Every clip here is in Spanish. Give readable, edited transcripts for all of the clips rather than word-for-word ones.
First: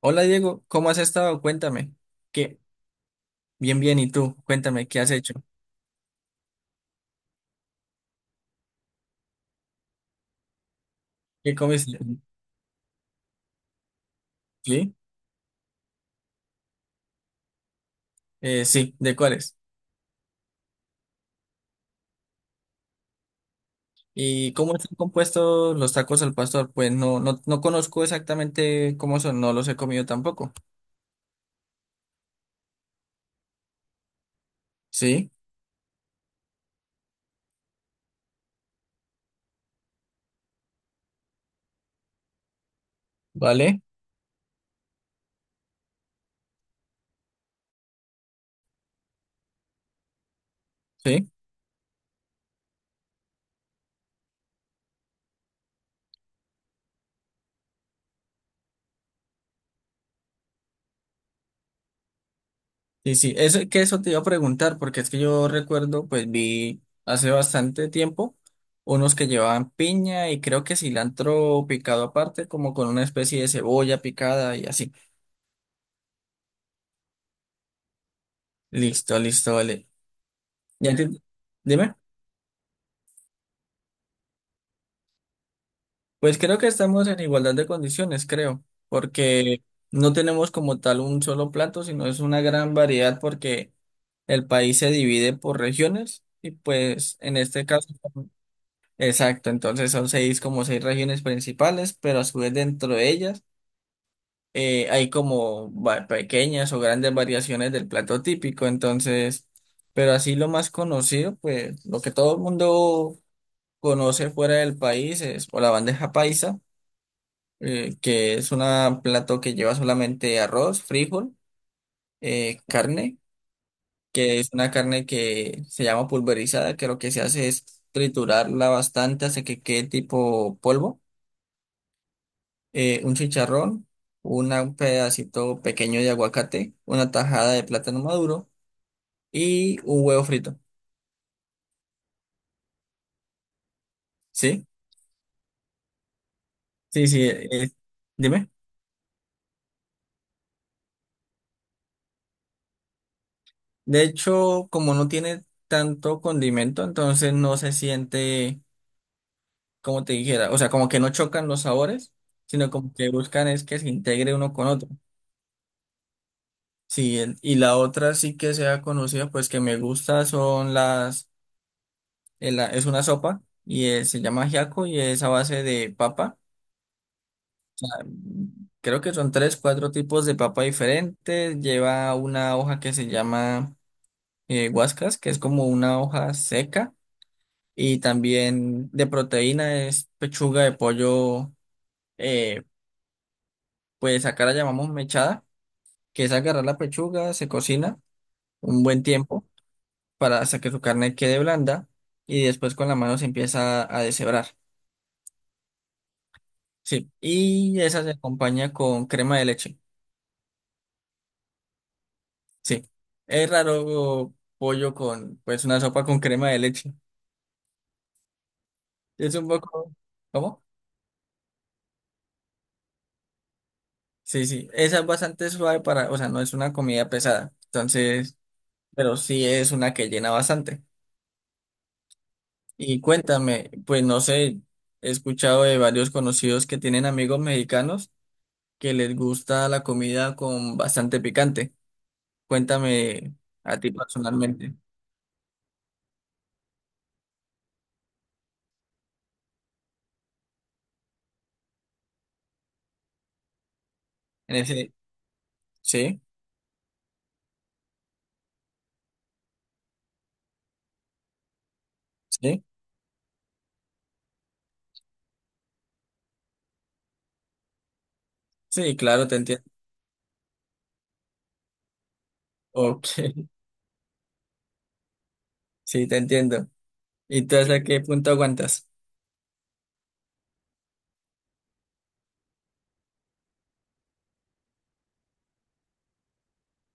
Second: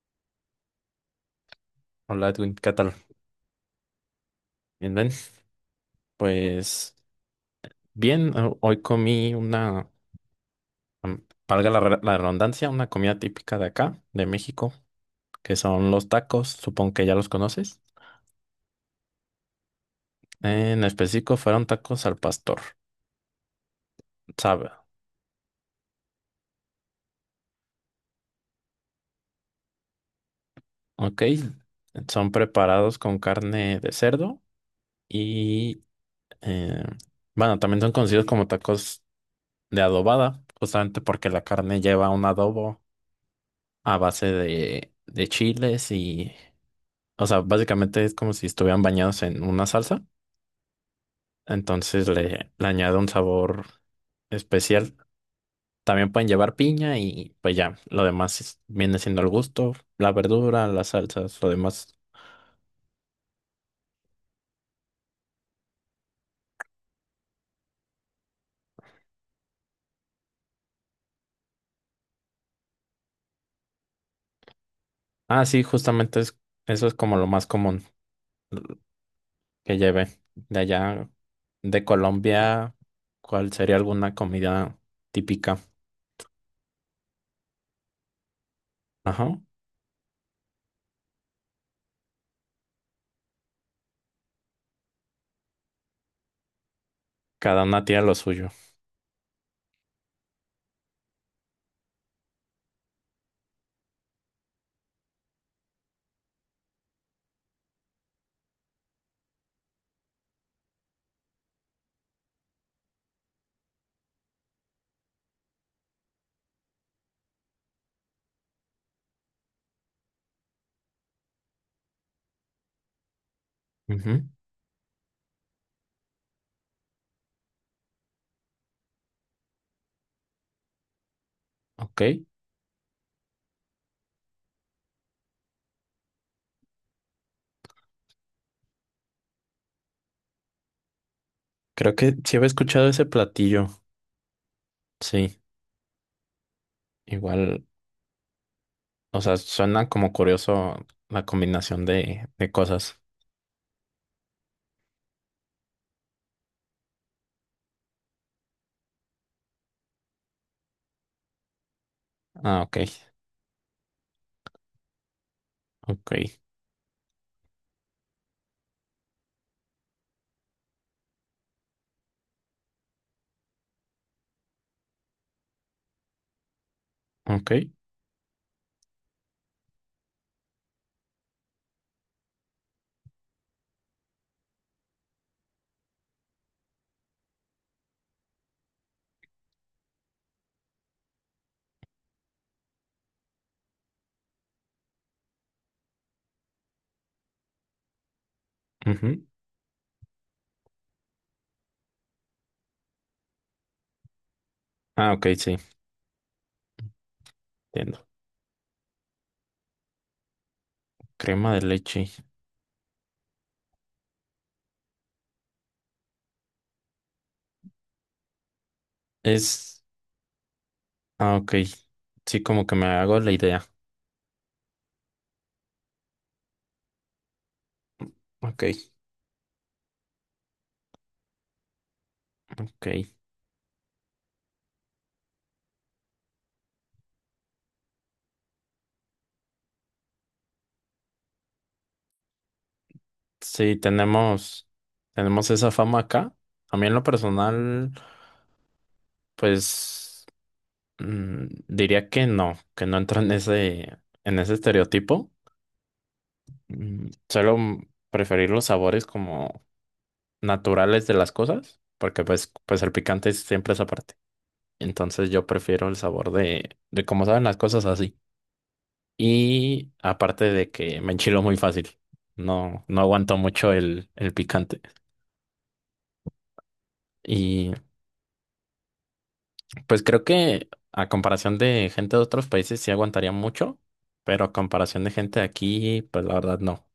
Hola Diego, ¿cómo has estado? Cuéntame. Hola Edwin, ¿Qué? ¿qué tal? Bien, bien, ¿y tú? Cuéntame, Bien, ¿qué bien. has hecho? Pues bien, hoy comí una, am- ¿Qué valga comiste? la redundancia, una comida típica de acá, de México, ¿Sí? que son los tacos, supongo que ya los conoces. Sí, ¿de cuáles? En específico fueron tacos al pastor, ¿Y sabe, cómo están compuestos los tacos al pastor? Pues no, no, no conozco exactamente cómo son, no los he comido tampoco. ok. Son preparados con carne de cerdo ¿Sí? y, eh, bueno, también son conocidos como tacos de adobada, justamente porque la carne lleva un adobo ¿Vale? a base de chiles. O sea, básicamente es como si estuvieran bañados en una salsa. ¿Sí? Entonces le añado un sabor especial. También pueden llevar piña y pues ya, lo demás viene siendo el gusto, la verdura, las salsas, lo demás. Sí, sí, eso, que eso te iba a preguntar, porque es que yo recuerdo, pues vi hace bastante tiempo unos que llevaban piña y creo que cilantro picado aparte, como con una especie de cebolla picada y así. Ah, sí, justamente es, eso es como lo más común Listo, listo, que vale. lleve. De Ya allá, entiendo. de Dime. Colombia, ¿cuál sería alguna comida típica? Pues creo que estamos en igualdad de condiciones, creo, Ajá, porque no tenemos como tal un solo plato, sino es una gran variedad porque el país se divide por regiones y pues en cada este una caso, tiene lo suyo. exacto, entonces son seis como seis regiones principales, pero a su vez dentro de ellas hay como pequeñas o grandes variaciones del plato típico, entonces, pero así lo más conocido, pues lo que todo el mundo conoce fuera del país es o la bandeja paisa, que es un plato que lleva solamente arroz, frijol, carne, Ujú, que es una carne que se llama pulverizada, que lo que se hace es triturarla bastante hasta que quede tipo polvo. ok, Eh, Un chicharrón, una- un pedacito pequeño de aguacate, una tajada de plátano maduro y un huevo frito. creo que sí había escuchado ese platillo. ¿Sí? Sí, Sí, sí, igual. Dime. O sea, suena como curioso la combinación de cosas. De hecho, como no tiene tanto condimento, entonces no se siente, como te dijera, o sea, como que no chocan los sabores, Ah, sino ok, como que buscan es que se integre uno con otro. ok, Sí, y la otra sí que sea conocida, pues que me gusta son las, es una sopa y se llama ajiaco y es a base de papa. ok, O Creo que son tres, cuatro tipos de papa diferentes. Lleva una hoja que se llama guascas, que es como una hoja seca. Y también de proteína es pechuga de pollo. eh, pues acá la llamamos mechada, que es agarrar la pechuga, se cocina un buen ujú. tiempo para, hasta que su carne quede blanda, y después con la mano se empieza a deshebrar. Ah, ok, sí, Sí, y esa entiendo. se acompaña con crema de leche. Crema de leche. Sí, es raro pollo con, pues, una sopa con crema de leche. Es un Es... poco, ¿cómo? Ah, ok. Sí, como que me hago la idea. Sí, sí, esa es bastante suave, para, o sea, no es una comida pesada, entonces, Ok, pero sí es una que llena bastante. ok. Y cuéntame, pues no sé, he escuchado de varios conocidos que tienen amigos mexicanos que les gusta la comida con bastante picante. Cuéntame Sí, a ti tenemos, personalmente. tenemos esa fama acá. A mí en lo personal, pues diría que no entro en ese En ese, estereotipo. sí, Suelo preferir los sabores como naturales de las cosas, porque sí, pues el picante es siempre esa parte. Entonces yo prefiero el sabor de cómo saben las cosas así. sí, claro, te entiendo. Y aparte de que me enchilo muy fácil, no, no Ok, aguanto mucho el picante. sí, te entiendo. ¿Y tú Y hasta qué punto aguantas? pues creo que a comparación de gente de otros países sí aguantaría mucho, pero a comparación de gente de aquí, pues la verdad no.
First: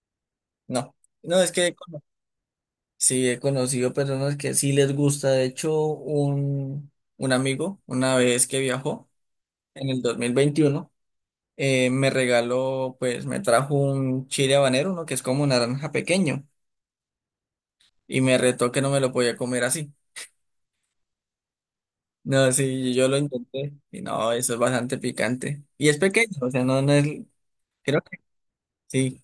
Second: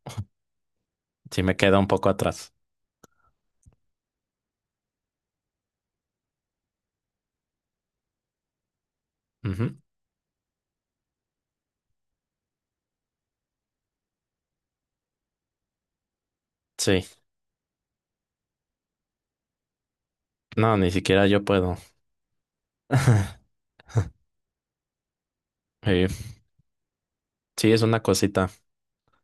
No, Sí no, es me que queda un poco atrás. sí, he conocido personas que sí les gusta. De hecho, un amigo, una vez que viajó Ujú. en el 2021, me regaló, pues me trajo un chile habanero, uno que es como un naranja pequeño, Sí, y me retó que no me lo podía comer así. no, ni siquiera yo puedo. No, sí, yo lo intenté y no, eso es bastante picante. Y es Sí, pequeño, o sea, no, no es, sí, es una creo que cosita. sí,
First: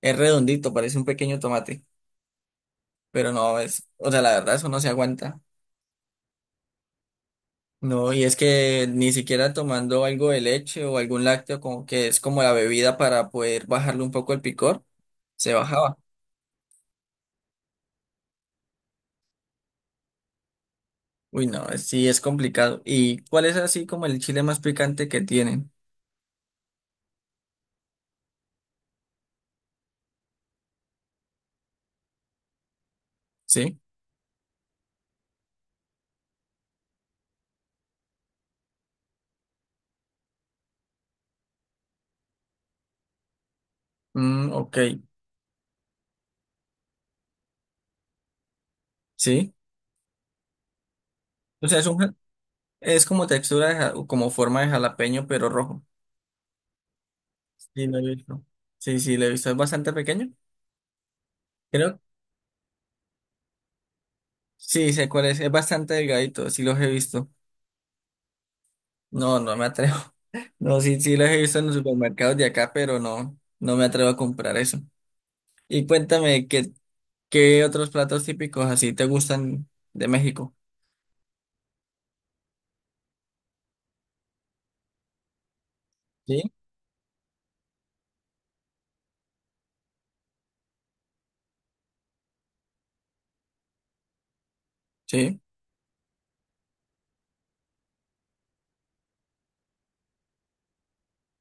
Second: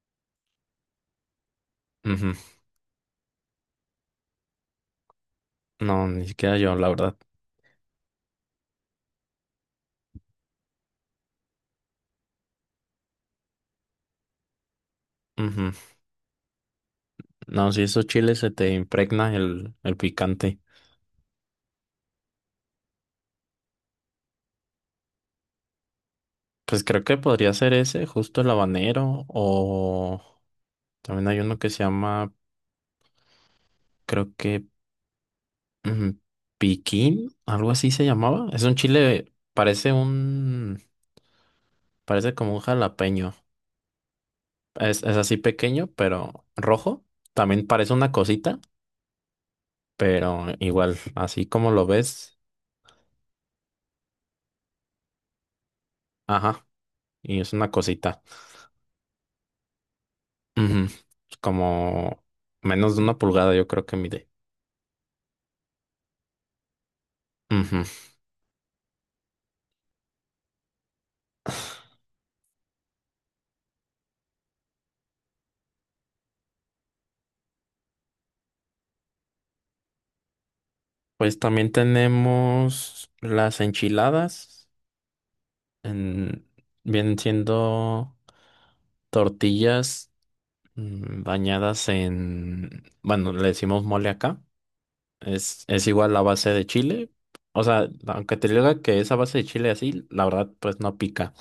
es redondito, parece un pequeño tomate, Ujú. pero no, es, o sea, la verdad eso no se aguanta. No, ni siquiera yo, la verdad. No, y es que ni siquiera tomando algo de leche o algún lácteo, como que es como la bebida para poder bajarle un poco el picor, se Ujú. bajaba. No, si esos chiles se te impregna el picante. Uy, no, sí, es complicado. ¿Y cuál es así como el chile más picante que tienen? Pues creo que podría ser ese, justo el habanero, o también hay uno que se llama, ¿Sí? creo que ujú, piquín, algo así se llamaba. Es un chile, parece un, parece como un jalapeño. Mm, ok, Es así pequeño, pero rojo. También parece una cosita, sí. pero igual, así O como sea, lo es un, ves, es como textura, como forma de jalapeño, pero rojo. ajá, y es una Sí, lo he cosita. visto. Sí, sí, lo he visto. Es bastante pequeño. Ujú. Creo. Como menos de una pulgada, yo creo que mide. Sí, sé cuál es. Es bastante delgadito. Sí, los he visto. Ujú. No, no me atrevo. No, sí, sí, los he visto en los supermercados de acá, pero no, no me atrevo a comprar eso. Y cuéntame, ¿qué, qué otros platos típicos así te gustan de México? Pues también tenemos las enchiladas. Sí, en- Vienen siendo tortillas bañadas en, bueno, le decimos mole acá. sí. Es igual la base de chile. O sea, aunque te diga que esa base de chile así, la verdad, pues no pica.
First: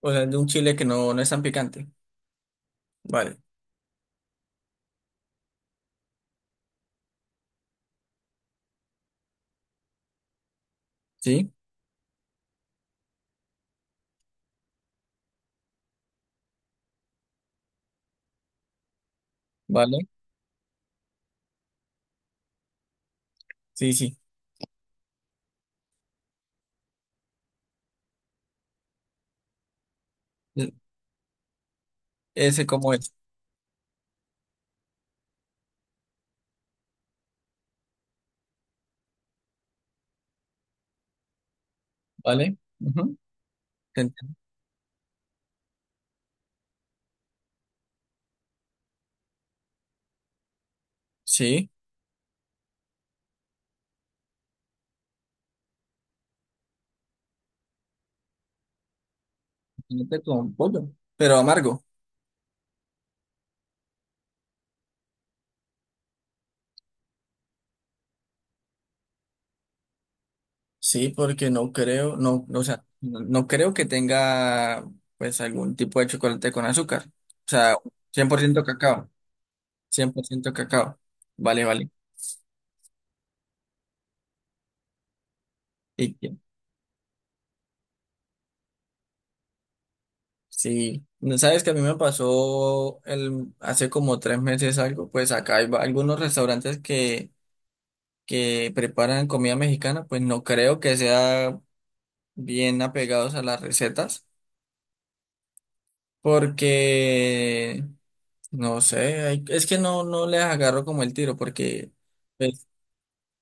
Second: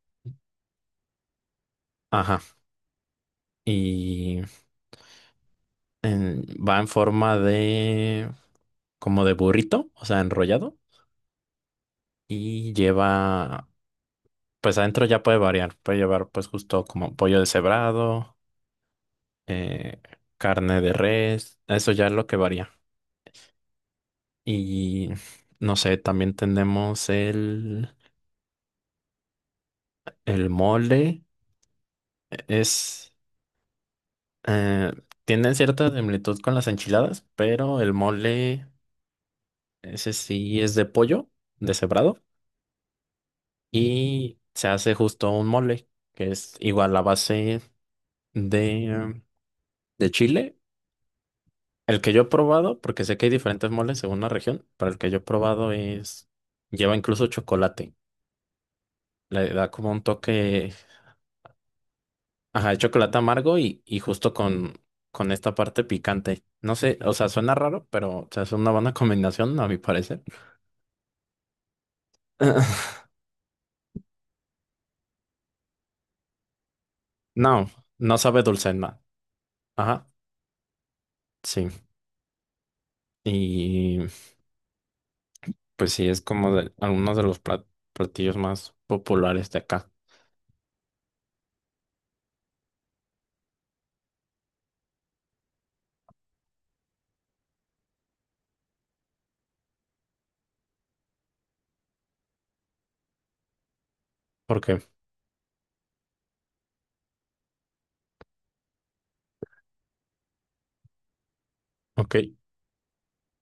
O sea, de un chile que no, no es tan picante. Ajá. Vale. Y va en forma de, como de burrito, o sea, enrollado. Sí, Y lleva, pues adentro ya puede variar, puede llevar pues justo como pollo deshebrado, vale. eh, carne de res, eso ya es lo que varía. Sí, sí. Y no sé, también tenemos el E- mole, Ese como es, es. eh, tiene cierta similitud con las enchiladas, pero el mole, ese sí es de pollo deshebrado Vale. Ujú. Te entiendo. y se hace justo un mole, que es igual la base de, de chile. Sí. El que yo he probado, porque sé que hay diferentes moles según la región, pero el que yo he probado es, lleva incluso chocolate. Le da como un Solamente con toque, pollo, pero amargo. ajá, de chocolate amargo y justo con esta parte picante. No sé, o sea, suena raro, pero o sea, es una buena combinación, a mi parecer. Sí, porque no creo, no, no, o sea, no, no creo que tenga pues algún tipo de chocolate con azúcar. O No, sea, no cien por sabe ciento dulce en nada. cacao, Ajá, 100% cacao. Vale, sí. vale. Y pues sí, Y es como de algunos de los platillos más populares de acá. sí, sabes que a mí me pasó el, hace como 3 meses algo, pues acá hay algunos restaurantes que preparan comida mexicana, pues no creo que sea bien apegados a las recetas, ¿Por qué? porque no sé, es que no, no les agarro como el tiro porque, Ok. pues,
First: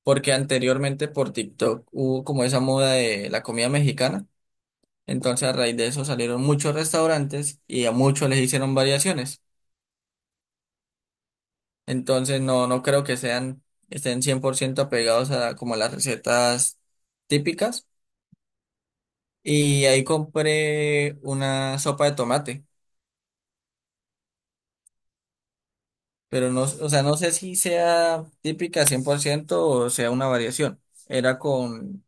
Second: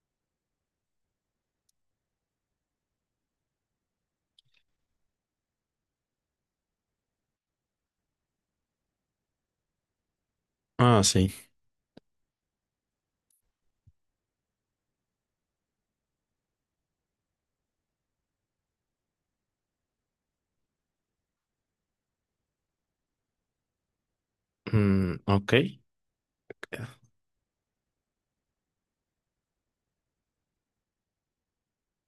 porque anteriormente por TikTok hubo como esa moda de la comida mexicana. Entonces a raíz de eso salieron muchos restaurantes y a muchos les hicieron variaciones. Ah, sí. Entonces no, no creo que sean, estén 100% apegados a como a las recetas típicas. Y ahí compré una sopa de tomate, Mm, ok. pero no, o sea, no sé si sea típica 100% o sea una variación. Era con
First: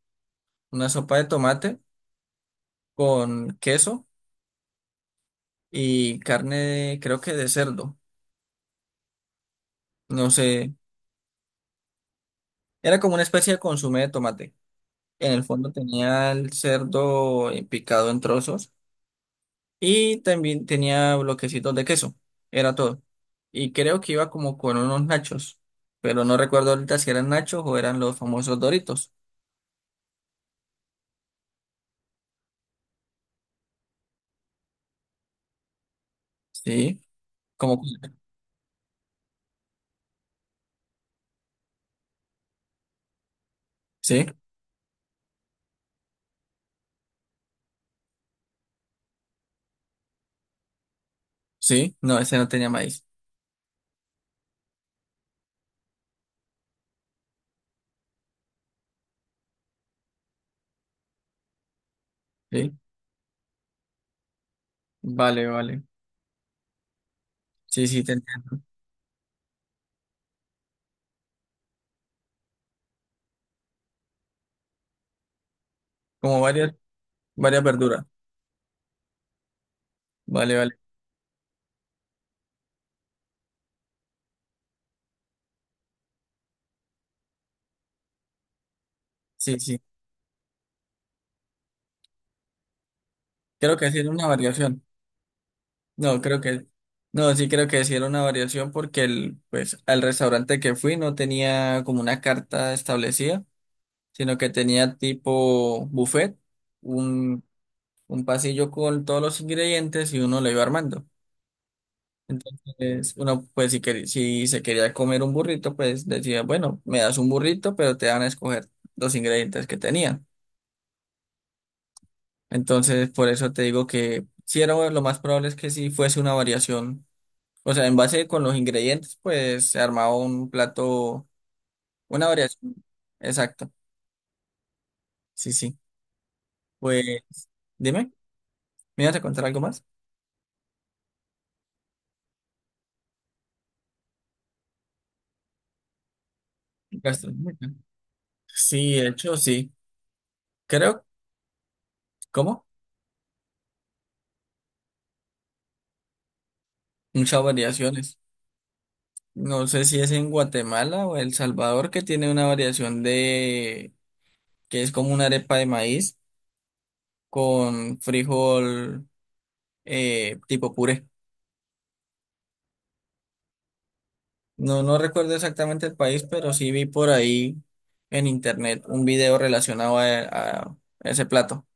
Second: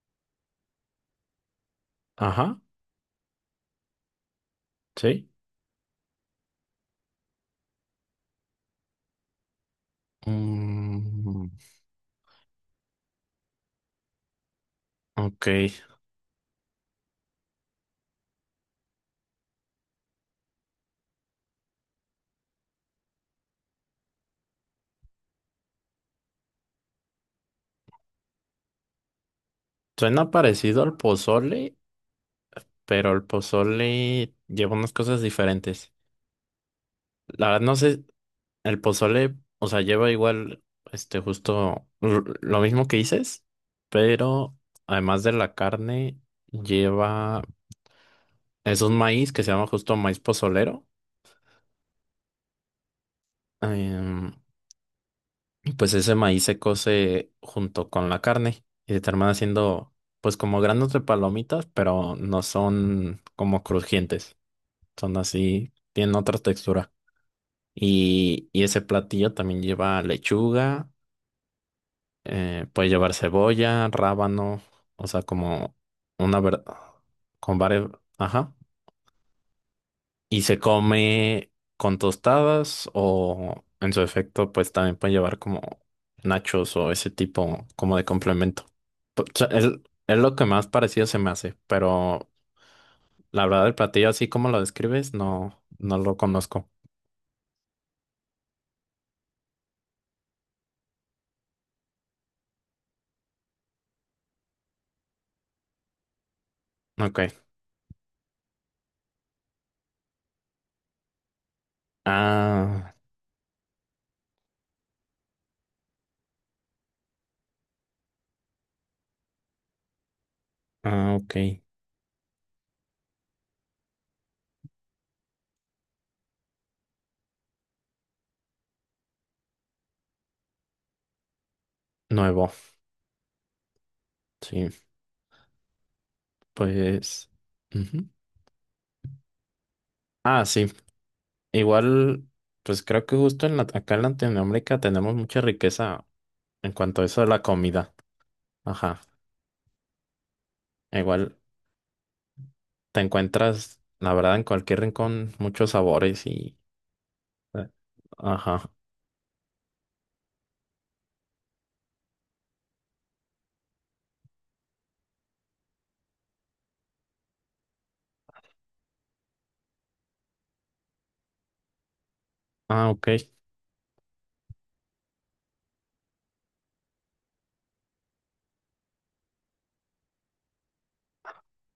una sopa de tomate Ajá, con queso sí. y carne, creo que de cerdo, no sé, Mm, era como una especie de consomé de tomate. En el ok, fondo tenía el cerdo picado en trozos y también tenía bloquecitos de queso, era todo. Y creo que iba como con unos nachos, pero no recuerdo ahorita si eran nachos o eran los famosos Doritos. suena parecido al pozole, pero el pozole lleva unas cosas diferentes. Sí, La verdad no como, sé, el pozole, o sea, lleva igual, este, justo lo mismo que dices, sí, pero además de la carne, lleva, es un maíz que se llama justo maíz pozolero. sí, no, ese no tenía maíz. em, Pues ese maíz se cose junto con la carne y se termina haciendo pues como granos de palomitas, pero no Sí, son como crujientes, son vale, así, vale. tienen otra textura. Sí, sí, tenía Y ese platillo también lleva lechuga, puede llevar cebolla, rábano, o sea, como una como verdad, varias, con varias varias, verduras. ajá. Y Vale, se vale. come con tostadas o en su efecto pues también pueden llevar como nachos o ese tipo como de complemento. O sea, Sí, sí. es lo que más parecido se me hace, pero la verdad el Creo que sí platillo era una así como lo variación. describes no, no lo No, creo que. conozco. No, sí creo que sí era una variación porque el, pues, al restaurante que fui no tenía como una carta establecida, sino que tenía tipo buffet, un, Ok. un pasillo con todos los ingredientes, y uno lo iba armando. Ah, Entonces, uno, pues, si se quería comer un burrito, pues decía, bueno, me das un burrito, pero te van a escoger los ingredientes que tenían. ah, ok. Entonces, por eso te digo que si era bueno, lo más probable es que si fuese una variación. O sea, en base con los ingredientes, pues se armaba un plato, una Nuevo. variación. Exacto. Sí, Sí, sí. Pues, pues. Ujú. dime, ¿me ibas a contar algo más? Ah, sí. Igual, pues creo que justo en acá en Latinoamérica tenemos mucha riqueza en cuanto a eso de la Gastronómica. comida. Sí, Ajá. de hecho, sí. Creo, Igual. ¿cómo? Te encuentras, la verdad, en cualquier rincón muchos sabores y... Muchas eh, variaciones. Ajá. No sé si es en Guatemala o El Salvador que tiene una variación de, que es como una arepa de maíz con frijol tipo puré. Ah, ok. No, no recuerdo exactamente el país, pero sí vi por ahí en internet un video relacionado a ese plato.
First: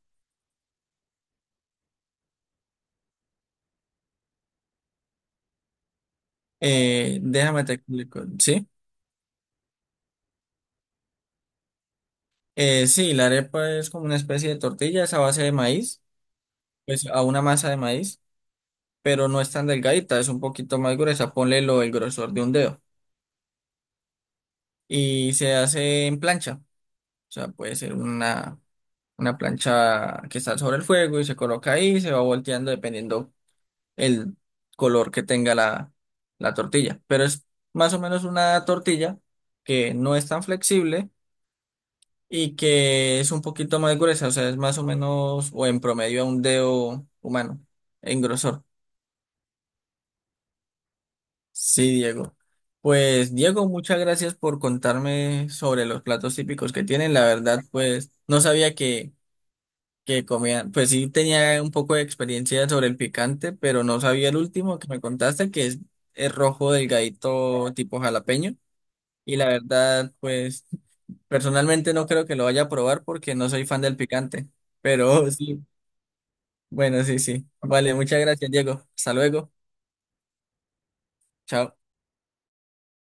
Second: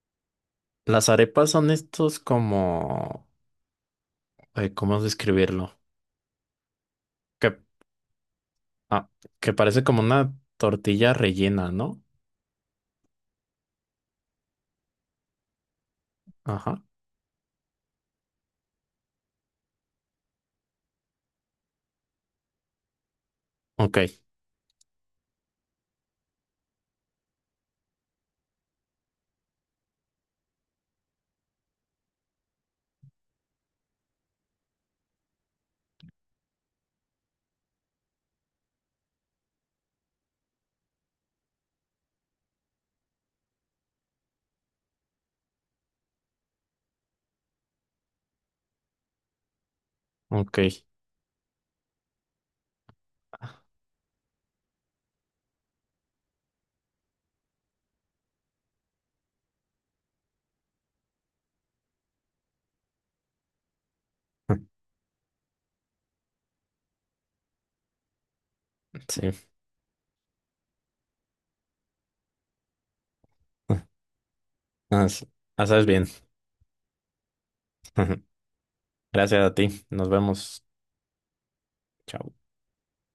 Las arepas son estos como... ¿cómo describirlo? Que, Déjame te explico, ¿sí? ah, que parece como una tortilla rellena, ¿no? Sí, la arepa es como una especie de tortilla, es a base de maíz, Ajá. pues a una masa de maíz, pero no es tan delgadita, es un poquito más gruesa, ponle lo, el grosor de un dedo. Ok, Y se hace en plancha, o sea, puede ser una plancha que está sobre el fuego y se coloca ahí, se va volteando dependiendo el color que tenga la tortilla. Pero es más o menos una tortilla que no es tan flexible y que es un poquito más gruesa, o sea, es más o menos o en promedio a un dedo humano en grosor. ok. Sí, Diego. Pues Diego, muchas gracias por contarme sobre los platos típicos que tienen. La verdad, pues no sabía que comían, pues sí tenía un poco de experiencia sobre el picante, pero no sabía el último que me contaste, que es el rojo delgadito tipo jalapeño. Y la Sí. verdad, pues personalmente no creo que lo vaya a probar porque no soy fan del picante, Ah, sí. pero Ah, sí, sabes bien. bueno, sí, sí. Vale, muchas gracias, Diego. Hasta Gracias luego. a ti. Nos vemos. Chao. Chao.